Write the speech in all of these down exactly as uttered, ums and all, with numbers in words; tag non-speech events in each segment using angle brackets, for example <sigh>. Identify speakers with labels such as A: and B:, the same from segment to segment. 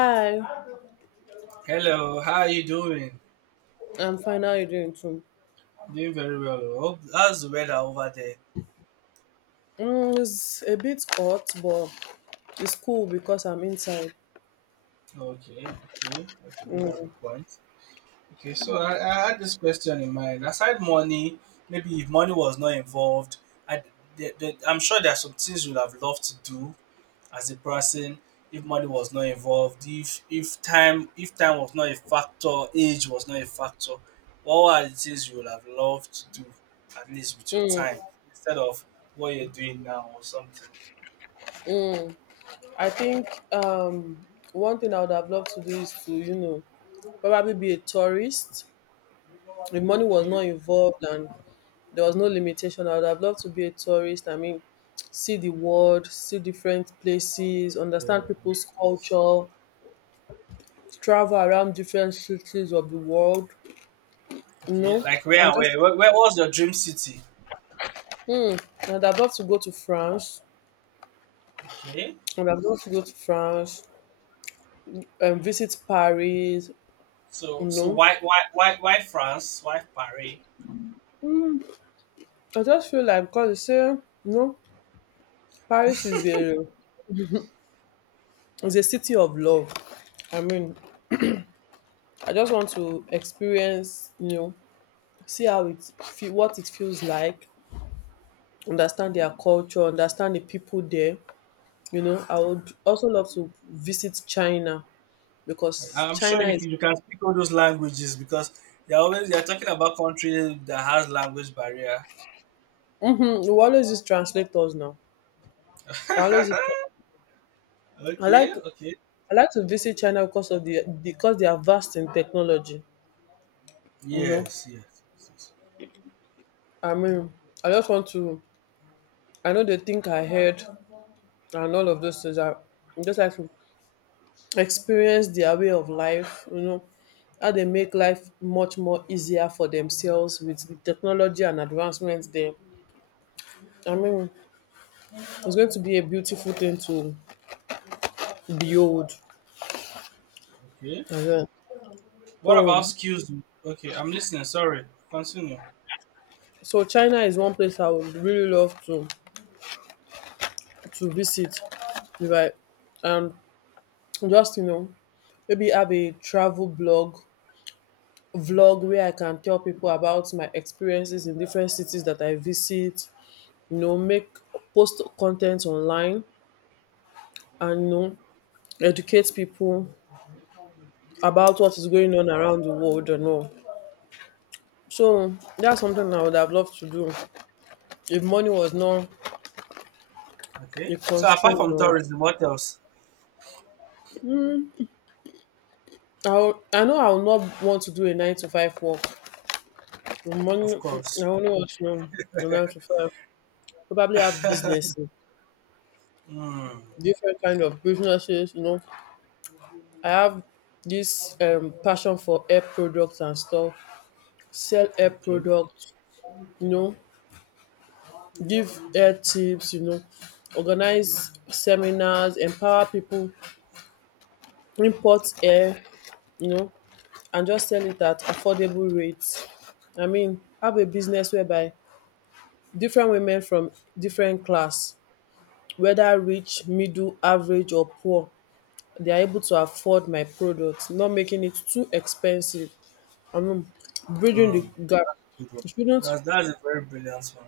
A: Hi,
B: Hello, how are you doing?
A: I'm fine. How are you doing too?
B: Doing very well. Oh. How's the weather over there?
A: Mm, it's a bit hot, but it's cool because I'm inside.
B: Okay, okay, okay. We have a point. Okay, so I, I had this question in mind. Aside money, maybe if money was not involved, I, the, the, I'm sure there are some things you'd have loved to do as a person if money was not involved. If if time if time was not a factor, age was not a factor. What are the things you would have loved to do at least with your
A: Mm.
B: time instead of what you're doing now or something?
A: I think um, one thing I would have loved to do is to, you know, probably be a tourist. The money was
B: Okay.
A: not involved and there was no limitation. I would have loved to be a tourist. I mean, see the world, see different places,
B: Very
A: understand people's
B: nice.
A: culture, travel around different cities of the world, you know,
B: Okay, like
A: and
B: where, where,
A: just,
B: where, where was your dream city?
A: mm, and I'd love to go to France.
B: Okay.
A: And I've just go to France and visit Paris.
B: So,
A: You
B: so
A: know,
B: why, why, why, why France? Why Paris?
A: I just feel like because they say, you know, Paris is a is a city of love. I mean, I just want to experience, you know, see how it feel, what it feels like, understand their culture, understand the people there. You know, I would also love to visit China because
B: I'm sure
A: China
B: you,
A: is.
B: you can speak all those languages because they're always they're talking about country that has language barrier.
A: Mm-hmm, we always use translators now. I always use. Tra-
B: <laughs>
A: I
B: Okay,
A: like
B: okay.
A: I like to visit China because of the because they are vast in technology. You know,
B: Yes, yes, yes, yes.
A: I mean, I just want to. I know they think ahead and all of those things. I I just like to experience their way of life. You know, how they make life much more easier for themselves with the technology and advancements there. I mean, it's going to be a beautiful thing to behold
B: Okay.
A: as well.
B: What about
A: So,
B: skills? Okay, I'm listening. Sorry. Continue.
A: so China is one place I would really love to to visit. Right, and just, you know, maybe have a travel blog vlog where I can tell people about my experiences in different cities that I visit, you know, make post content online, and you know, educate people about what is going on around the world and all. So that's something I would have loved to do if money was not
B: Okay.
A: a
B: So apart
A: constraint
B: from
A: or
B: tourism, what else?
A: I, would- I know I would not want to do a nine to five work. Money,
B: Of
A: I
B: course.
A: only want to know a nine to five. Probably have business.
B: Mm.
A: Different kind of businesses. You know, I have this um passion for hair products and stuff. Sell hair
B: Okay.
A: products. You know, give hair tips. You know, organize seminars, empower people, import hair. You know, and just sell it at affordable rates. I mean, have a business whereby different women from different class, whether rich, middle, average, or poor, they are able to afford my products, not making it too expensive. I mean, bridging
B: Mm.
A: the gap.
B: Good.
A: it shouldn't
B: That's that's a very brilliant one.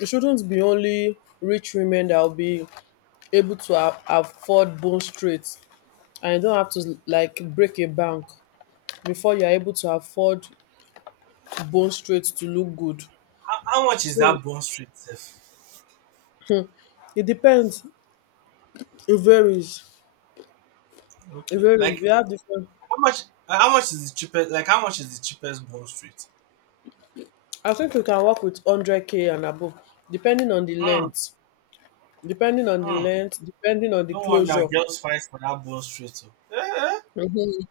A: it shouldn't be only rich women that will be able to a- afford bone straight, and you don't have to like break a bank before you're able to afford bone straight to look good.
B: How, how much is
A: So
B: that Bond Street safe?
A: it depends. it varies it
B: Okay.
A: varies
B: Like
A: We have different.
B: how much? Like, how much is the cheapest? Like how much is the cheapest Bond Street?
A: I think you can work with one hundred k and above, depending on the
B: Hmm.
A: length, depending on the
B: Hmm.
A: length depending on the
B: No wonder
A: closure.
B: girls fight for that Bond Street. Oh. Eh, eh.
A: Mhm.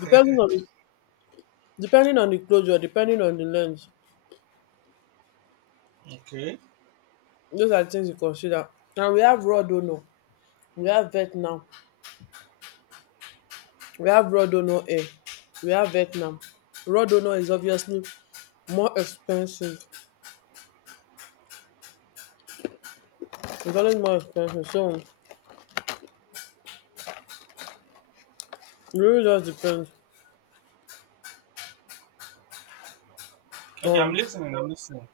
A: depending on the depending on the closure, depending on the length.
B: Okay.
A: Those are things you consider. And we have raw dono, we have Vietnam, we have raw dono air, we have Vietnam. Raw dono is obviously more expensive. It's always more expensive. So it really just depends
B: Okay. I'm
A: on,
B: listening. I'm listening.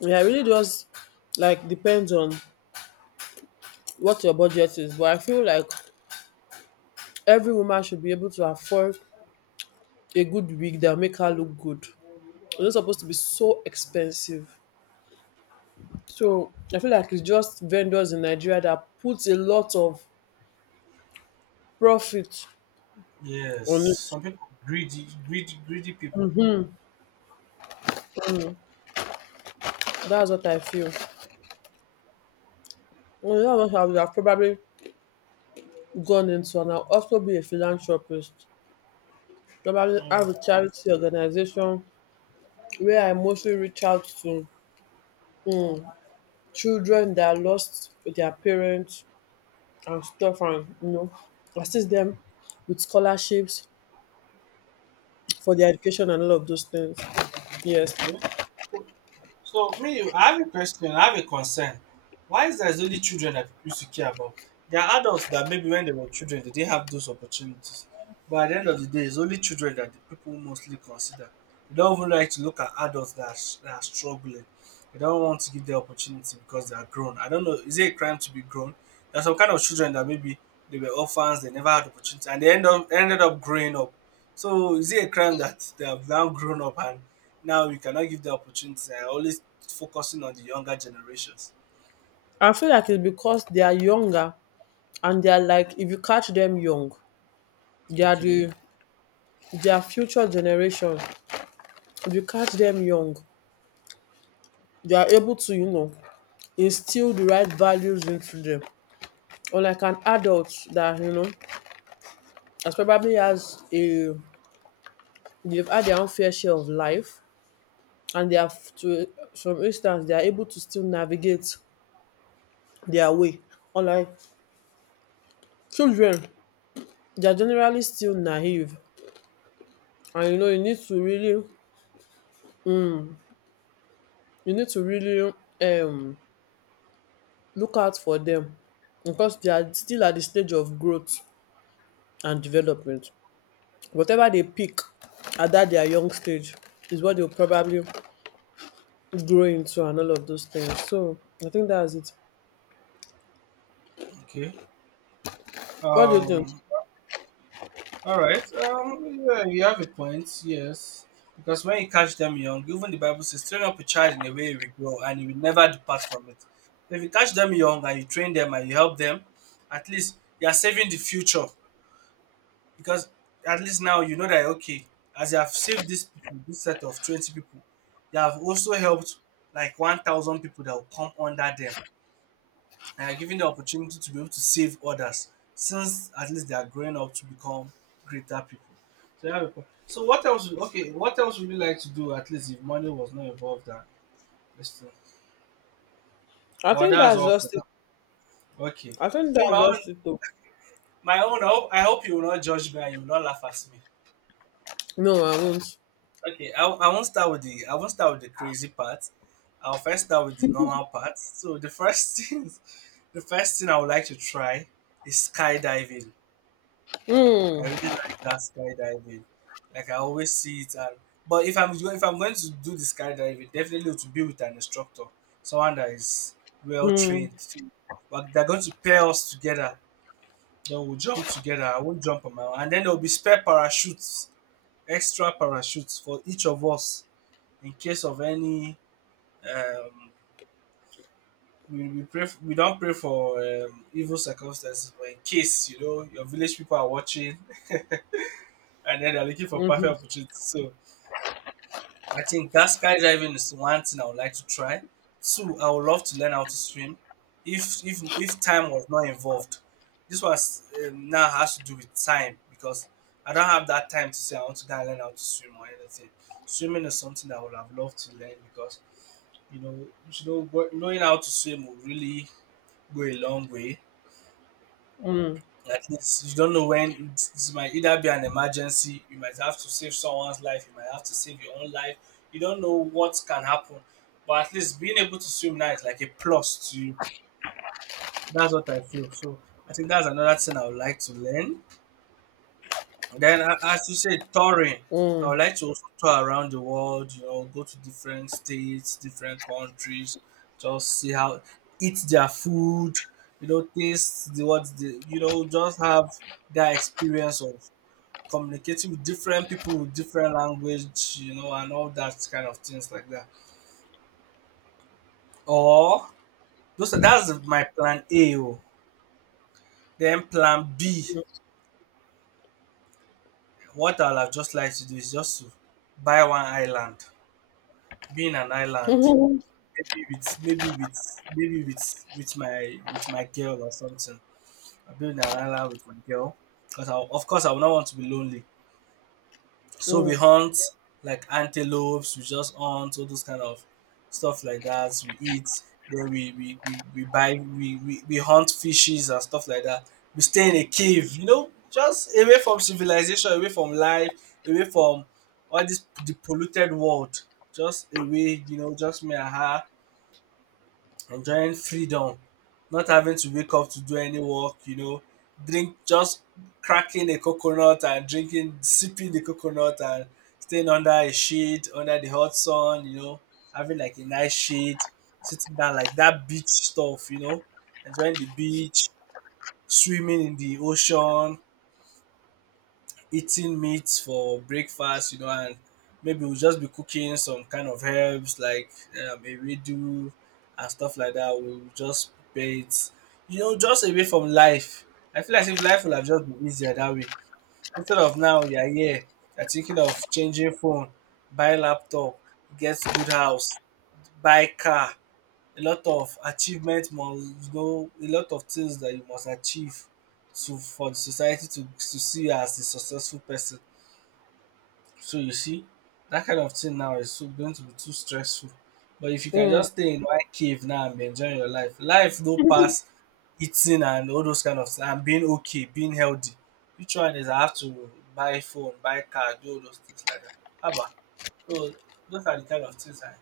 A: yeah, it really just like depends on what your budget is. But I feel like every woman should be able to afford a good wig that make her look good. It's not supposed to be so expensive. So I feel like it's just vendors in Nigeria that puts a lot of profit
B: Yes.
A: on it.
B: Some people greedy, greedy, greedy people.
A: That's what I feel. Well, you know what I would have probably gone into, and I'll also be a philanthropist. Probably
B: Hmm.
A: have a charity organization where I mostly reach out to children that lost their parents and stuff, and you know, assist them with scholarships for their education and all of those things. Yes.
B: Okay. So me, I have a question, I have a concern. Why is there only children that people used to care about? There are adults that maybe when they were children they didn't have those opportunities. But at the end of the day, it's only children that the people mostly consider. They don't even like to look at adults that are, s- that are struggling. They don't want to give the opportunity because they are grown. I don't know. Is it a crime to be grown? There are some kind of children that maybe they were orphans, they never had opportunity, and they end up ended up growing up. So is it a crime that they have now grown up and now we cannot give the opportunity. I always focusing on the younger generations.
A: I feel like it's because they are younger and they are like if you catch them young, they are
B: Okay,
A: the their future generation. If you catch them young, they are able to, you know, instill the right values into them. Unlike an adult that, you know, has probably has a they've had their own fair share of life, and they have to some instance they are able to still navigate their way. Unlike children, they are generally still naive. And you know, you need to really you need to really um look out for them because they are still at the stage of growth and development. Whatever they pick at that their young stage is what they'll probably grow into and all of those things. So I think that's it.
B: okay.
A: What do you think?
B: Um, all right. Um, yeah, you have a point. Yes, because when you catch them young, even the Bible says, train up a child in a way he will grow and he will never depart from it. If you catch them young and you train them and you help them, at least you are saving the future. Because at least now you know that, okay, as you have saved this people, this set of twenty people, you have also helped like one thousand people that will come under them, and are given the opportunity to be able to save others since at least they are growing up to become greater people. So, yeah, people- so what else? Okay, what else would you like to do at least if money was not involved? That this thing,
A: I
B: or
A: think
B: that's
A: that's
B: all for
A: just it.
B: now. Okay,
A: I think
B: me my
A: that's
B: own,
A: just it though.
B: my own. I hope, I hope you will not judge me and you will not laugh at me.
A: No, I won't.
B: Okay, I, I won't start with the I won't start with the crazy part. I'll first start with the normal part. So the first <laughs> thing, the first thing I would like to try is skydiving. I
A: Mm,
B: really like that skydiving. Like I always see it, and but if I'm go- if I'm going to do the skydiving, definitely to be with an instructor, someone that is well
A: mm,
B: trained. But they're going to pair us together. Then we'll jump together. I won't jump on my own, and then there will be spare parachutes, extra parachutes for each of us in case of any. Um, we, we pray. f- We don't pray for um, evil circumstances, but in case you know your village people are watching, <laughs> and then they're looking for perfect
A: mm,
B: opportunities. So I think that skydiving is one thing I would like to try. Two, I would love to learn how to swim, if if if time was not involved. This was um, now has to do with time because I don't have that time to say I want to go and learn how to swim or anything. Swimming is something I would have loved to learn because you know you know what- knowing how to swim will really go a long way. At least you don't know when it, it might either be an emergency, you might have to save someone's life, you might have to save your own life. You don't know what can happen. But at least being able to swim now is like a plus to you. That's what I feel. So I think that's another thing I would like to learn. Then, a- as you said, touring. I would
A: mm,
B: like to also tour around the world, you know, go to different states, different countries, just see how, eat their food, you know, taste the what, the, you know, just have that experience of communicating with different people with different language, you know, and all that kind of things like that. Or those are that's my plan A. Oh. Then plan B. What I'll have just like to do is just to buy one island, be in an island,
A: mm, <laughs>
B: maybe with maybe with maybe with with my with my girl or something. I'll be in an island with my girl. Because of course I will not want to be lonely. So we
A: mm,
B: hunt like antelopes, we just hunt all those kind of stuff like that. We eat, then we we, we, we buy we, we, we hunt fishes and stuff like that. We stay in a cave, you know, just away from civilization, away from life, away from all this the polluted world. Just away, you know, just me and her enjoying freedom, not having to wake up to do any work, you know, drink just cracking a coconut and drinking, sipping the coconut and staying under a shade, under the hot sun, you know, having like a nice shade, sitting down like that beach stuff, you know, enjoying the beach, swimming in the ocean, eating meat for breakfast, you know, and maybe we'll just be cooking some kind of herbs like um, a redo and stuff like that. We'll just prepare it, you know, just away from life. I feel as if life would have just been easier that way. Instead of now, you're here, you're thinking of changing phone, buy laptop, get good house, buy car. A lot of achievement must go. A lot of things that you must achieve to for the society to to see you as a successful person. So you see, that kind of thing now is so, going to be too stressful. But if you can
A: mm,
B: just stay in one cave now and be enjoying your life, life no pass eating and all those kind of things and being okay, being healthy. Which one is I have to buy phone, buy car, do all those things like that. Abba. So those are the kind of things I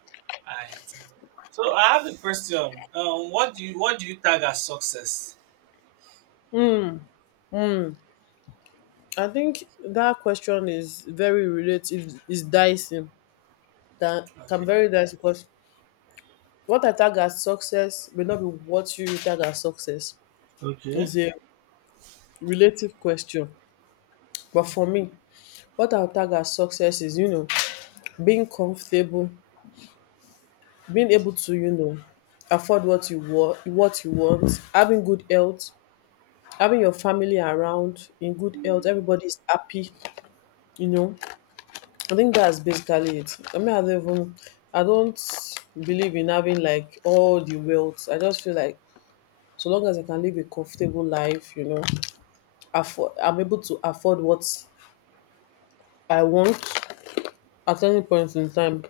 B: I think. So I have a question. Um, what do you what do you tag as success?
A: mm, mm. I think that question is very relative, is dicey. That can
B: Okay.
A: very dicey because what I tag as success may not be what you tag as success.
B: Okay.
A: It's a relative question. But for me, what I would tag as success is, you know, being comfortable, being able to, you know, afford what you want, what you want, having good health, having your family around in good health, everybody's happy, you know. I think that's basically it. I mean, I don't even, I don't believe in having like all the wealth. I just feel like so long as I can live a comfortable life, you know, afford, I'm able to afford what I want at any point in time.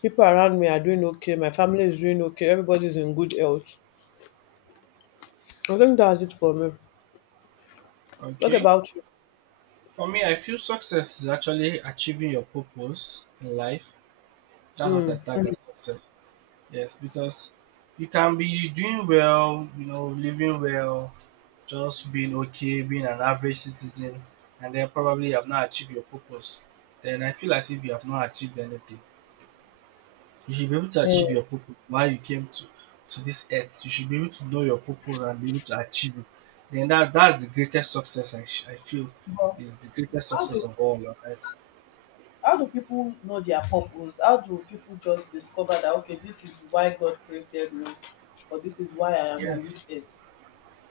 A: People around me are doing okay. My family is doing okay. Everybody's in good health. I think that's it for me. What
B: Okay.
A: about you?
B: For me, I feel success is actually achieving your purpose in life. That's what I
A: Mm.
B: tag as success. Yes, because you can be doing well, you know, living well, just being okay, being an average citizen, and then probably you have not achieved your purpose. Then I feel as if you have not achieved anything. You should be able to achieve
A: Mm.
B: your purpose why you came to to this earth. You should be able to know your purpose and be able to achieve it. Then that that's the greatest success I, sh- I feel is the greatest
A: How do
B: success of all, right?
A: how do people know their purpose? How do people just discover that, okay, this is why God created me, or this is why I am on
B: Yes.
A: this earth?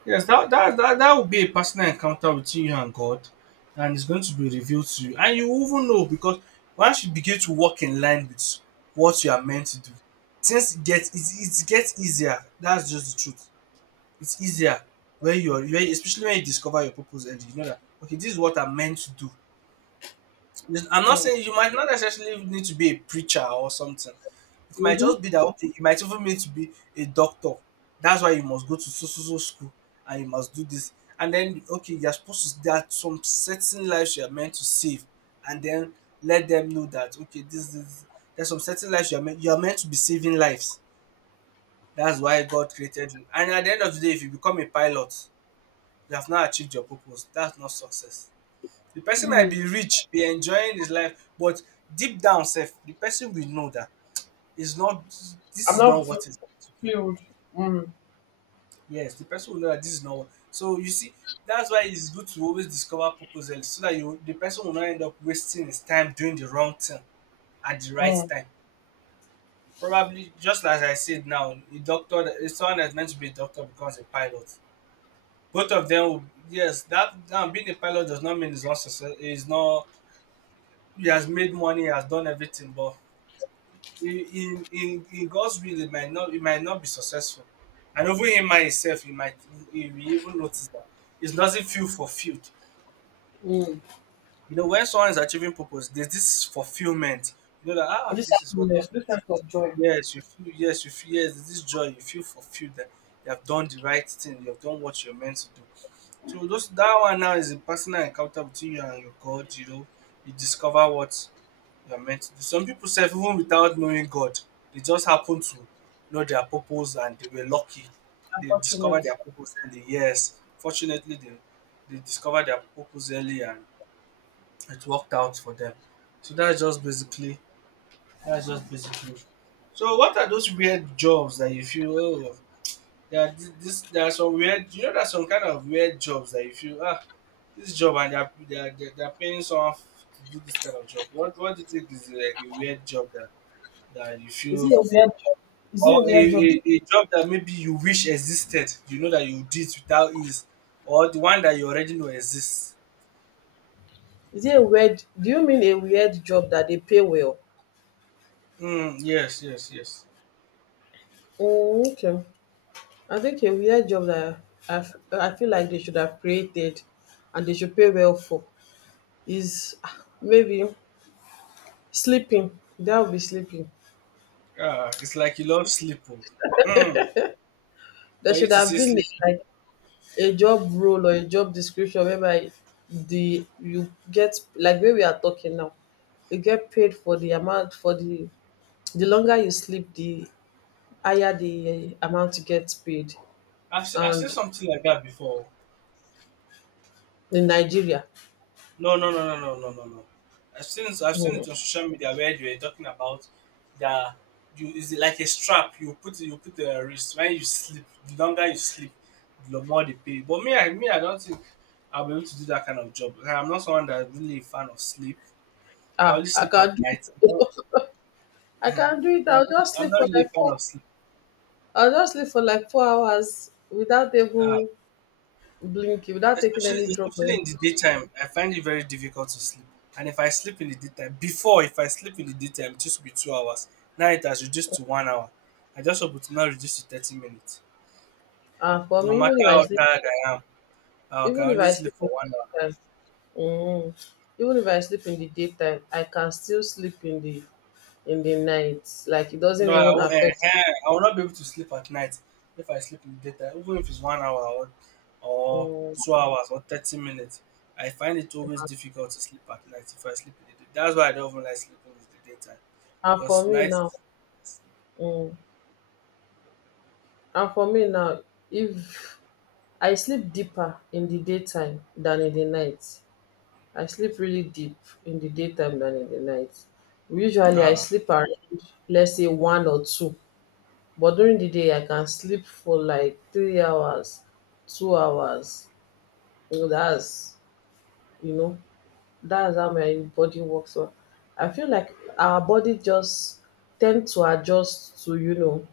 B: Yes, that, that that that will be a personal encounter between you and God, and it's going to be revealed to you, and you will even know because once you begin to walk in line with what you are meant to do, things get it it gets easier. That's just the truth. It's easier when you are when, especially when you discover your purpose and you know that okay, this is what I'm meant to do. Yes, I'm not saying you might not necessarily need to be a preacher or something, it might just
A: Mm-hmm.
B: be that okay, you might even need to be a doctor. That's why you must go to so so so school and you must do this. And then okay, you're supposed to there are some certain lives you are meant to save and then let them know that okay, this is there's some certain lives you are meant you are meant to be saving lives. That's why God created you. And at the end of the day, if you become a pilot, you have not achieved your purpose. That's not success. The person might be rich, be enjoying his life, but deep down self, the person will know that is not this
A: I'm
B: is not
A: not fu-
B: what is,
A: filled. Mm.
B: yes, the person will know that this is not what. So you see, that's why it's good to always discover purpose early so that you the person will not end up wasting his time doing the wrong thing at the right time. Probably just as I said now, a doctor that- someone that's meant to be a doctor becomes a pilot, both of them will, yes, that now being a pilot does not mean he's not success, he's not, he has made money, he has done everything, but in in in God's will it might not it might not be successful. And even in myself, you might you will even notice that it doesn't feel fulfilled.
A: Mm.
B: You know, when someone is achieving purpose, there's this fulfillment. You know that ah,
A: This
B: this is what
A: happiness,
B: happened.
A: this sense of joy,
B: Yes, you feel yes, you feel yes, there's this joy, you feel fulfilled that you have done the right thing, you have done what you're meant to do. So those that one now is a personal encounter between you and your God, you know, you discover what you are meant to do. Some people self even without knowing God, they just happen to know their purpose and they were lucky. They discovered
A: unfortunate.
B: their purpose early. Yes, fortunately they they discovered their purpose early and it worked out for them. So that's just basically that's just basically. So what are those weird jobs that you feel oh there are thi- this there are some weird, you know, there's some kind of weird jobs that you feel ah this job and they're they're, they're, paying someone f- to do this kind of job. What what do you think is like a weird job that that you
A: Is it
B: feel
A: a weird job? Is it
B: or
A: a
B: a
A: weird job?
B: a a job that maybe you wish existed, you know, that you did without ease or the one that you already know exists.
A: Is it a weird? Do you mean a weird job that they pay well?
B: Mm, yes, yes, yes.
A: Mm, okay. I think a weird job that I, f- I feel like they should have created and they should pay well for is ah, maybe sleeping. That would be sleeping.
B: Ah, it's like you love sleep. Oh. Mm,
A: There
B: for you
A: should
B: to
A: have
B: say
A: been
B: sleep.
A: a, like a job role or a job description whereby the you get like where we are talking now. You get paid for the amount, for the the longer you sleep, the higher the uh, amount you get paid.
B: I've, se- I've seen
A: And
B: something like that before.
A: in Nigeria,
B: No, no, no, no, no, no, no, no. I've seen it, I've seen it on social media where they were talking about that you is it like a strap you put you put the wrist when you sleep. The longer you sleep, the more they pay. But me, I me, I don't think I'll be able to do that kind of job. Like, I'm not someone that's really a fan of sleep. I
A: ah,
B: only
A: I
B: sleep at
A: can't do
B: night. I don't-
A: it. <laughs> I
B: mhm.
A: can't do
B: So
A: it.
B: I'm,
A: I'll
B: really,
A: just
B: I'm
A: sleep
B: not
A: for
B: really a
A: like
B: fan
A: four
B: of sleep.
A: I will just sleep for like four hours without
B: Ah,
A: even blinking, without taking any
B: especially
A: drop or
B: especially
A: any.
B: in the daytime I find it very difficult to sleep, and if I sleep in the daytime before if I sleep in the daytime it used to be two hours, now it has reduced to one hour. I just hope it will not reduce to thirty minutes.
A: Ah for
B: No
A: me, even
B: matter
A: if
B: how
A: I sleep
B: tired I am, I can
A: even if
B: only
A: I
B: sleep
A: sleep in
B: for one hour.
A: the daytime um even if I sleep in the daytime, I can still sleep in the in the night, like it doesn't
B: No, I,
A: even
B: will- eh,
A: affect.
B: eh, I will not be able to sleep at night if I sleep in the daytime, even if it's one hour or, or
A: um
B: two hours or thirty minutes. I find it always difficult to sleep at night if I sleep in the day. That's why I don't even like sleeping in the daytime
A: and for
B: because
A: me
B: night.
A: now um and for me now, if I sleep deeper in the daytime than in the night, I sleep really deep in the daytime than in the night. Usually I
B: Ah,
A: sleep around, let's say, one or two, but during the day I can sleep for like three hours, two hours. You know, that's you know, that's how my body works. So I feel like our body just tend to adjust to, you know,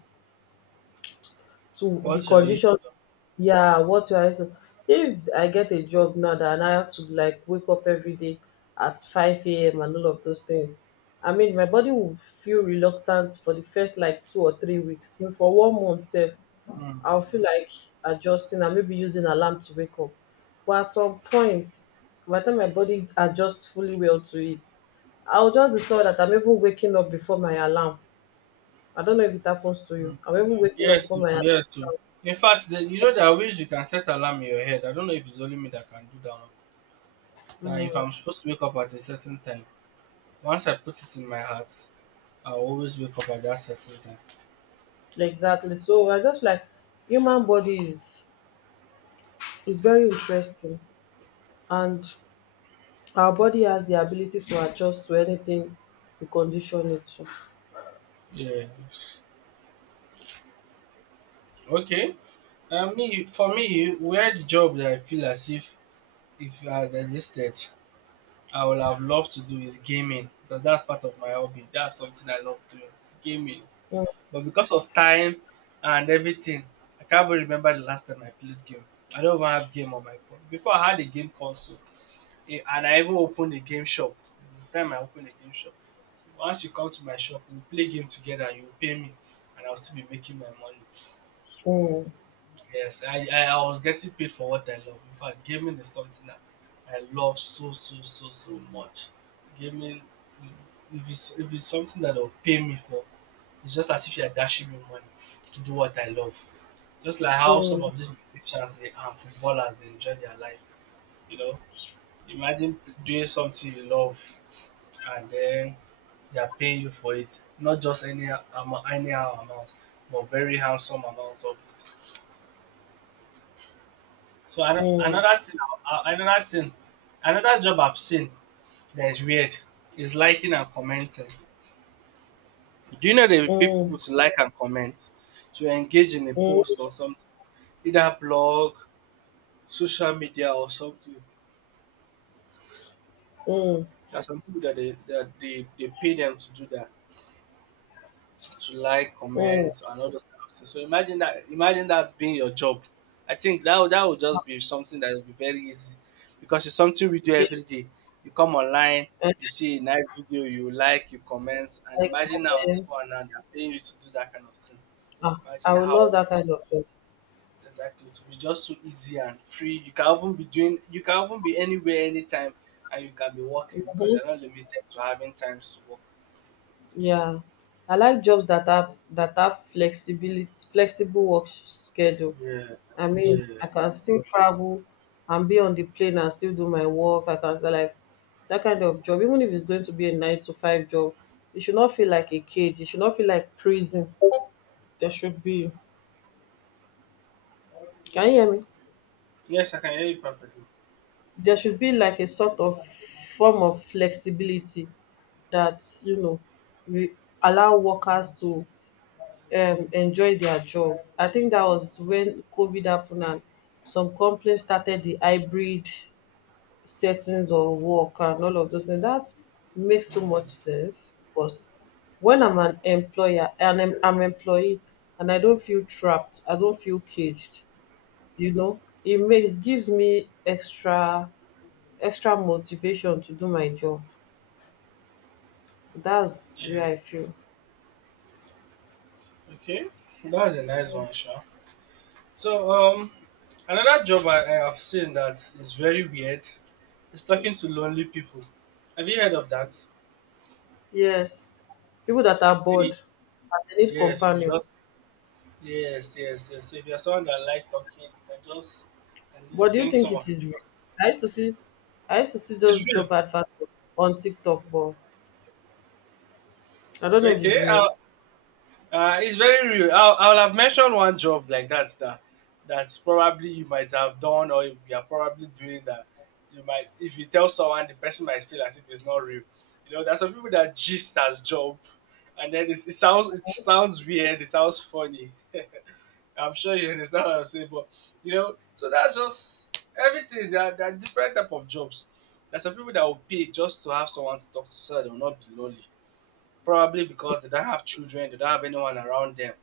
A: to the
B: what shall you?
A: conditions. Yeah, what you are using. If I get a job now that I have to like wake up every day at five a m a.m and all of those things, I mean, my body will feel reluctant for the first like two or three weeks. Maybe for one month sef.
B: Mm,
A: I'll feel like adjusting and maybe using alarm to wake up, but at some point, by the time my body adjusts fully well to it, I'll just discover that I'm even waking up before my alarm. I don't know if it happens to you.
B: mm.
A: I'm even waking up
B: Yes,
A: before
B: too,
A: my alarm.
B: yes, too. In fact, the, you know there are ways you can set alarm in your head. I don't know if it's only me that can do that. One. That if I'm supposed to wake up at a certain time, once I put it in my heart, I always wake up at that certain time.
A: Exactly. So we're just like, human body is is very interesting, and our body has the ability to adjust to anything we condition it to.
B: Yes. Okay. Uh, me for me, weird job that I feel as if if I had existed, I would have loved to do is gaming because that's part of my hobby. That's something I love doing, gaming.
A: Mm,
B: But because of time and everything, I can't even remember the last time I played game. I don't even have game on my phone. Before I had a game console, eh, and I even opened a game shop. It's time I opened a game shop. Once you come to my shop, we'll play game together. You'll pay me, and I'll still be making my money.
A: mm,
B: Yes, I, I, I was getting paid for what I love. In fact, gaming is something that I love so, so, so, so much. Gaming, if it's, if it's something that they'll pay me for, it's just as if you're dashing me money to do what I love. Just like how some
A: mm,
B: of these musicians they, and footballers, they enjoy their life. You know, imagine doing something you love and then they are paying you for it, not just any amo- anyhow amount, but very handsome amount of it. So ano-
A: mm,
B: another thing, uh, another thing, another job I've seen that is weird is liking and commenting. Do you know the
A: mm,
B: people to like and comment to engage in a
A: mm,
B: post or something, either blog, social media or something?
A: mm,
B: There are some people that they that they, they pay them to do that, to like
A: mm.
B: comments and all those kind of things. So imagine that imagine that being your job. I think that would, that would just be something that would be very easy because it's something we do
A: Yeah,
B: every day. You come online,
A: and
B: you see a nice video, you like, you comment, and
A: I
B: imagine now this one
A: comments.
B: now they're paying you to do that kind of thing.
A: Ah, I
B: Imagine
A: would love
B: how
A: that kind of job.
B: exactly to be just so easy and free. You can even be doing you can even be anywhere anytime, and you can be working because
A: Mhm.
B: you're not limited to having times to work.
A: Yeah. I like jobs that have that have flexibility flexible work schedule.
B: Yeah.
A: I mean,
B: Yeah.
A: I can still travel and be on the plane and still do my work. I can like that kind of job. Even if it's going to be a nine to five job, it should not feel like a cage. It should not feel like prison. There should be. Can you hear me?
B: Yes, I can hear you perfectly.
A: There should be like a sort of form of flexibility that you know we allow workers to um, enjoy their job. I think that was when COVID happened and some companies started the hybrid settings or work and all of those things. That makes so much
B: Mm.
A: sense because when I'm an employer and I'm, I'm employee, and I don't feel trapped, I don't feel caged, you know, it makes gives me extra extra motivation to do my job. That's the way
B: Yeah.
A: I feel.
B: Okay. That's a nice one, Sha. So um another job I, I have seen that is very weird is talking to lonely people. Have you heard of that?
A: Yes. People that are
B: Really?
A: bored and they need
B: Yes, you
A: companion.
B: just yes, yes, yes. So if you're someone that like talking, you can just and
A: But
B: just
A: do you
B: bring
A: think
B: some of
A: it is real?
B: it.
A: I used to see I used to see
B: It's
A: those
B: real.
A: job adverts on TikTok, but I don't know if it's
B: Okay. Uh.
A: real.
B: Uh, it's very real. I'll, I'll have mentioned one job like that's that that's probably you might have done or you are probably doing that. You might if you tell someone the person might feel as if it's not real. You know, there's some people that gist as job, and then it's, it sounds it sounds weird, it sounds funny. <laughs> I'm sure you understand what I'm saying, but you know, so that's just everything. There are, there are different type of jobs. There's some people that will pay just to have someone to talk to so that they will not be lonely. Probably because they don't have children, they don't have anyone around them.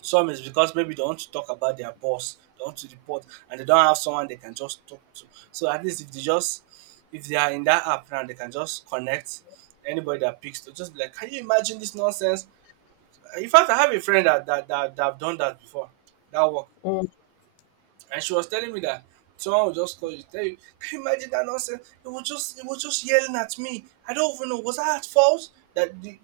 B: Some is because maybe they want to talk about their boss, they want to report, and they don't have someone they can just talk to. So at least if they just if they are in that app now, they can just connect anybody that picks to just be like, can you imagine this nonsense? In fact, I have a friend that that that, that have done that before. That work.
A: Mm.
B: And she was telling me that someone will just call you, tell you, can you imagine that nonsense? It was just it was just yelling at me. I don't even know. Was I at fault? That the,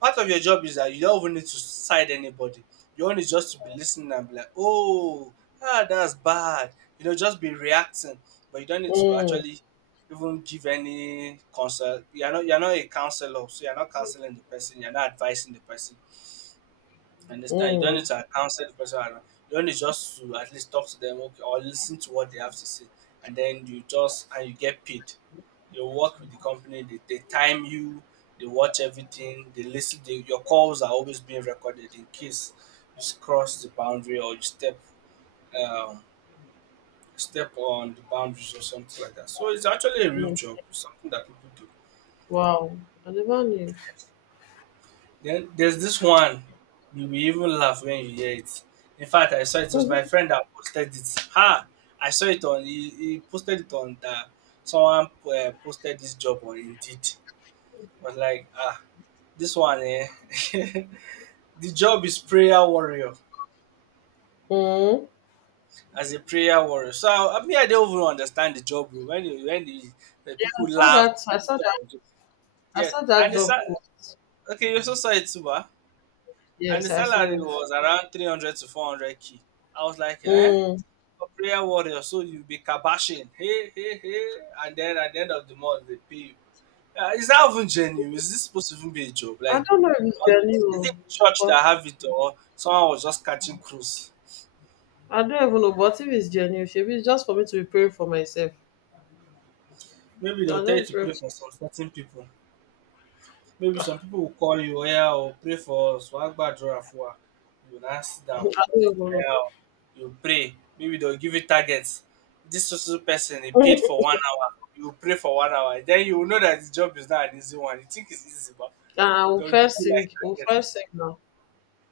B: part of your job is that you don't even need to side anybody. Your own is just to be listening and be like, oh, ah, that's bad. You know, just be reacting, but you don't need to
A: Mm,
B: actually even give any counsel. You're not you're not a counselor, so you're not counseling the person. You're not advising the person. Understand? You don't need
A: mm,
B: to counsel the person around. You only just to at least talk to them okay, or listen to what they have to say, and then you just and you get paid. You work with the company. They, they time you. They watch everything. They listen. They, your calls are always being recorded in case you cross the boundary or you step um, step on the boundaries or something like that. So it's actually a real
A: mm.
B: job. It's something that people do.
A: Wow, I never knew. <laughs>
B: Then there's this one, you will even laugh when you hear it. In fact, I saw it, it was
A: Mhm.
B: my friend that posted it. Ha! I saw it on, he, he posted it on that someone uh, posted this job on Indeed. I was like, ah, this one, eh? <laughs> The job is prayer warrior,
A: Mm.
B: as a prayer warrior. So I, I mean, I don't even understand the job, bro. When, you, when the, the
A: Yeah, I
B: people
A: saw
B: laugh,
A: that. I
B: people
A: saw
B: talk,
A: that.
B: about it.
A: I
B: Yeah.
A: saw that
B: And it's,
A: job
B: ah,
A: post.
B: okay, you also saw it too, ba. And
A: Yes,
B: the
A: I saw
B: salary
A: it.
B: was around three hundred to 400 k. I was like, eh,
A: Mm.
B: a prayer warrior, so you be kabashing, hey hey hey, and then at the end of the month they pay you. Uh, is that even genuine? Is this supposed to even be a job?
A: I
B: Like,
A: don't know if it's
B: how, is it
A: genuine,
B: church that
A: but
B: have it or someone was just catching cruise?
A: I don't even know. But if it's genuine, maybe it's just for me to be praying for myself.
B: Maybe they will
A: I
B: tell you
A: just
B: to
A: pray.
B: pray for some certain people, maybe some people will call you, yeah, or pray for us, wàá gbàdúrà. You will now sit
A: <laughs> I
B: down,
A: don't even know.
B: hell, you pray. Maybe they'll give you targets. This social person, he paid for
A: <laughs>
B: one hour. You pray for one hour. Then you will know that the job is not an easy one. You think it's easy, but
A: And I will
B: they'll give
A: first
B: you like
A: sing. We'll
B: targets.
A: first sing now.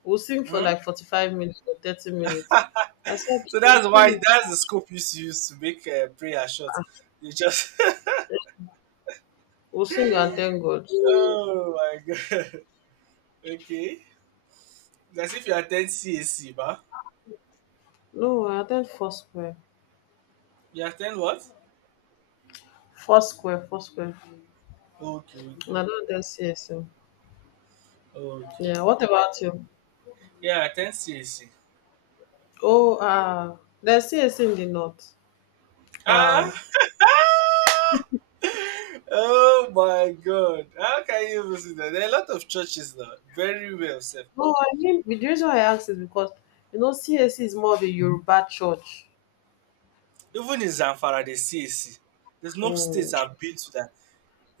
A: We'll sing for
B: Mhm.
A: like forty-five minutes or thirty minutes. I said
B: So
A: we'll
B: that's why,
A: sing.
B: that's the scope you used to use to make uh, prayer short. You just <laughs>
A: We'll sing and thank God.
B: oh my god. <laughs> Okay, that's if you attend C A C, ba.
A: No, I attend Foursquare.
B: You attend what?
A: Foursquare, Foursquare.
B: Okay, okay,
A: No, not
B: okay,
A: the C S M.
B: okay,
A: Yeah, what
B: okay.
A: about you?
B: Yeah, attend C A C.
A: Oh, ah, there's C S C in the north.
B: Ah,
A: Wow.
B: oh my god. How can you even see that? There are a lot of churches now. Very well said.
A: No, I mean, the reason I asked is because, you know, C S C is more of a Yoruba church.
B: Even in Zamfara, they see A C. There's no
A: Mm,
B: states I've been to that.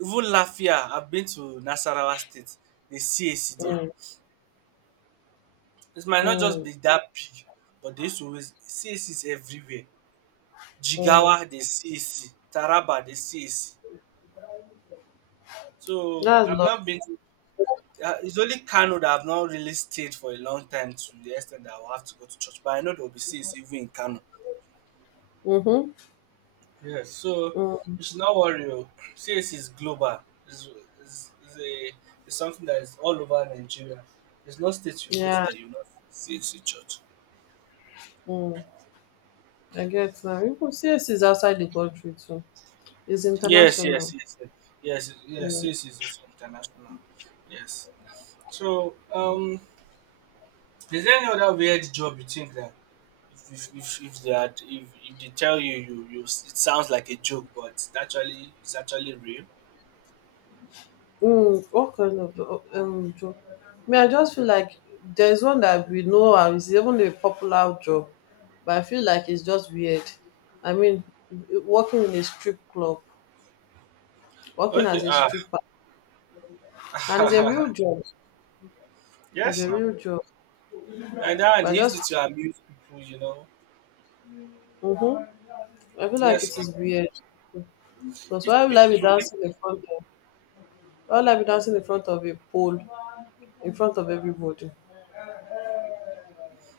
B: Even Lafia, I've been to Nasarawa State. They see A C there.
A: mm,
B: It might not just
A: mm,
B: be that big, but they used to always, C A C is everywhere.
A: mm.
B: Jigawa, they see A C. Taraba, they see A C. So
A: That's
B: I've
A: love.
B: not been to uh, it's only Kano that I've not really stayed for a long time to the extent that I will have to go to church. But I know there will be C A C even in Kano.
A: Mm-hmm.
B: Yes, so
A: Mm,
B: you should not worry. Oh. C S is global. It's, it's, it's, a, it's something that is all over Nigeria. There's no state you go to
A: yeah,
B: that you not see C A C church.
A: mm. I get now. Even C S C is outside the country too. It's
B: Yes, yes,
A: international.
B: yes, yes, yes, yes,
A: Mm.
B: C S is also international. Yes. So, um, is there any other weird job you think that if if if, if they are, if, if they tell you you you it sounds like a joke, but it's actually it's actually real?
A: Mm, what kind of jo- um, job? Me, I just feel like there's one that we know and it's even a popular job, but I feel like it's just weird. I mean, working in a strip club, working
B: Okay.
A: as a
B: Ah.
A: stripper, and it's a
B: <laughs>
A: real job. It's
B: Yes.
A: a
B: Now.
A: real job,
B: And that
A: but I
B: he used
A: just,
B: it to amuse people, you know.
A: mm-hmm, I feel like it
B: Yes, now
A: is weird. Because
B: if,
A: why would
B: if
A: I be
B: if
A: dancing in front of? Why would I be dancing in front of a pole, in front of everybody?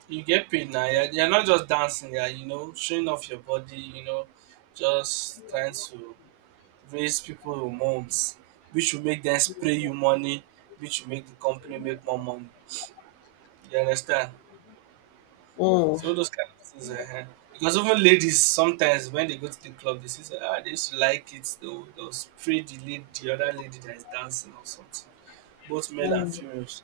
B: you get paid now, you're, you're not just dancing, yeah, you know, showing off your body, you know, just trying to raise people hormones, which will make them spray you money, which will make the company make more money. You understand?
A: Mm,
B: So all those kind of things. Uh, because even ladies sometimes when they go to the club, they say, ah, they used to like it. They'll, they'll spray the lady, the other lady that is dancing or something. Both male and
A: mm,
B: females.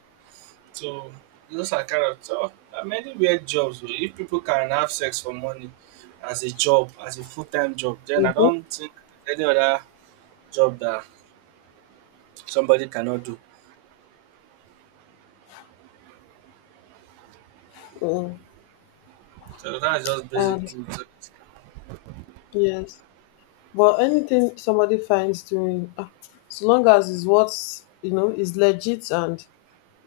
B: So those are kind of tough. There are many weird jobs. Oh. If people can have sex for money as a job, as a full time job, then I
A: mm-hmm,
B: don't think any other job that somebody cannot do.
A: mm.
B: So that's just
A: I
B: basically
A: understand.
B: it.
A: Yes. But anything somebody finds doing, ah, so long as it's what you know is legit and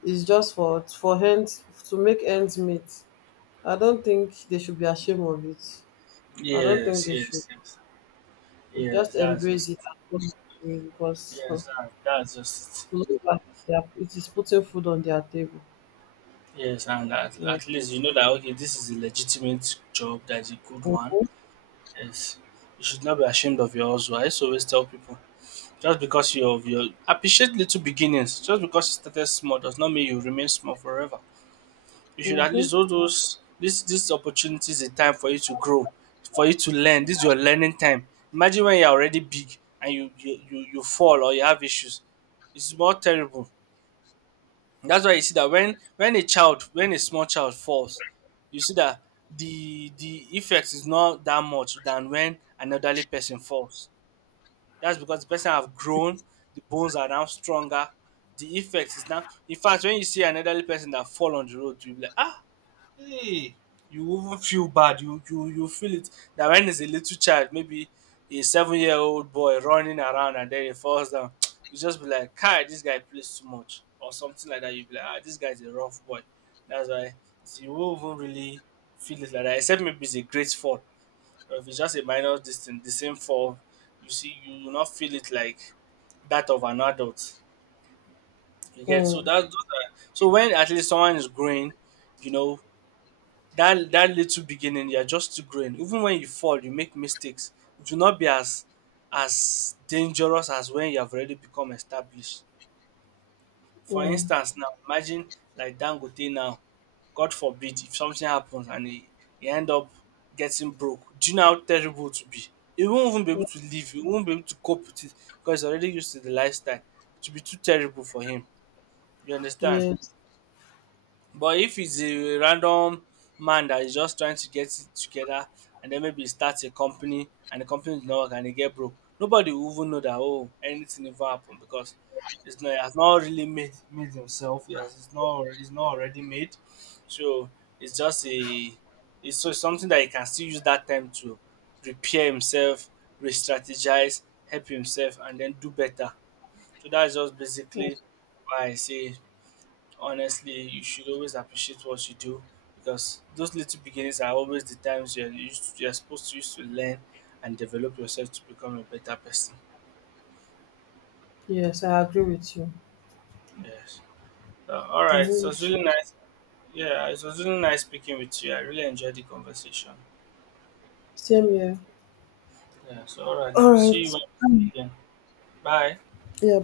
A: is just for for ends to make ends meet, I don't think they should be ashamed of it. I don't think
B: Yes,
A: they should.
B: yes, yes,
A: They should
B: yes.
A: just
B: That's
A: embrace
B: just
A: it and go through it because, hmm,
B: yes. That, that's just it.
A: so long as they are, it is putting food on their table.
B: Yes. And at,
A: Yeah.
B: at least you know that okay, this is a legitimate job. That's a good one.
A: Mm-hmm.
B: Yes, you should not be ashamed of your hustle. I used to always tell people. Just because you of your appreciate little beginnings. Just because you started small does not mean you remain small forever. You should at
A: Mm-hmm.
B: least all those this this opportunity is a time for you to grow, for you to learn. This is your learning time. Imagine when you're already big and you you, you, you fall or you have issues. It's more terrible. That's why you see that when when a child, when a small child falls, you see that the the effect is not that much than when an elderly person falls. That's because the person have grown, the bones are now stronger. The effect is now. In fact, when you see an elderly person that fall on the road, you be like, ah, hey, you even feel bad. You you you feel it. That when it's a little child, maybe a seven year old boy running around and then he falls down, <tsk> you just be like, Kai, this guy plays too much or something like that. You be like, ah, this guy's a rough boy. That's why you won't even really feel it like that, except maybe it's a great fall. Or if it's just a minor distance, the same fall, you see, you will not feel it like that of an adult. You get, so
A: Mm,
B: that those are, so when at least someone is growing, you know that that little beginning, you're just still growing. Even when you fall, you make mistakes. It will not be as as dangerous as when you have already become established. For
A: mm,
B: instance, now imagine like Dangote now, God forbid if something happens and he, he end up getting broke, do you know how terrible it will be? He won't even be able to live, he won't be able to cope with it because he's already used to the lifestyle. It will be too terrible for him. You understand?
A: yes.
B: But if it's a random man that is just trying to get it together and then maybe he starts a company and the company is not work and he get broke, nobody will even know that oh anything ever happened because it's not has not really made made himself. Yes, it's not, it's not already made. So it's just a, it's so something that he can still use that time to repair himself, re-strategize, help himself and then do better. So that's just basically why I say honestly you should always appreciate what you do because those little beginnings are always the times you're used you're supposed to use to learn and develop yourself to become a better person.
A: Yes, I agree with you.
B: Yes, so, all
A: I
B: right,
A: agree
B: so it's
A: with
B: really
A: you.
B: nice. Yeah, it was really nice speaking with you. I really enjoyed the conversation.
A: Same here.
B: Yeah, so all right,
A: All
B: now see
A: right.
B: you when- again. Bye.
A: Yeah.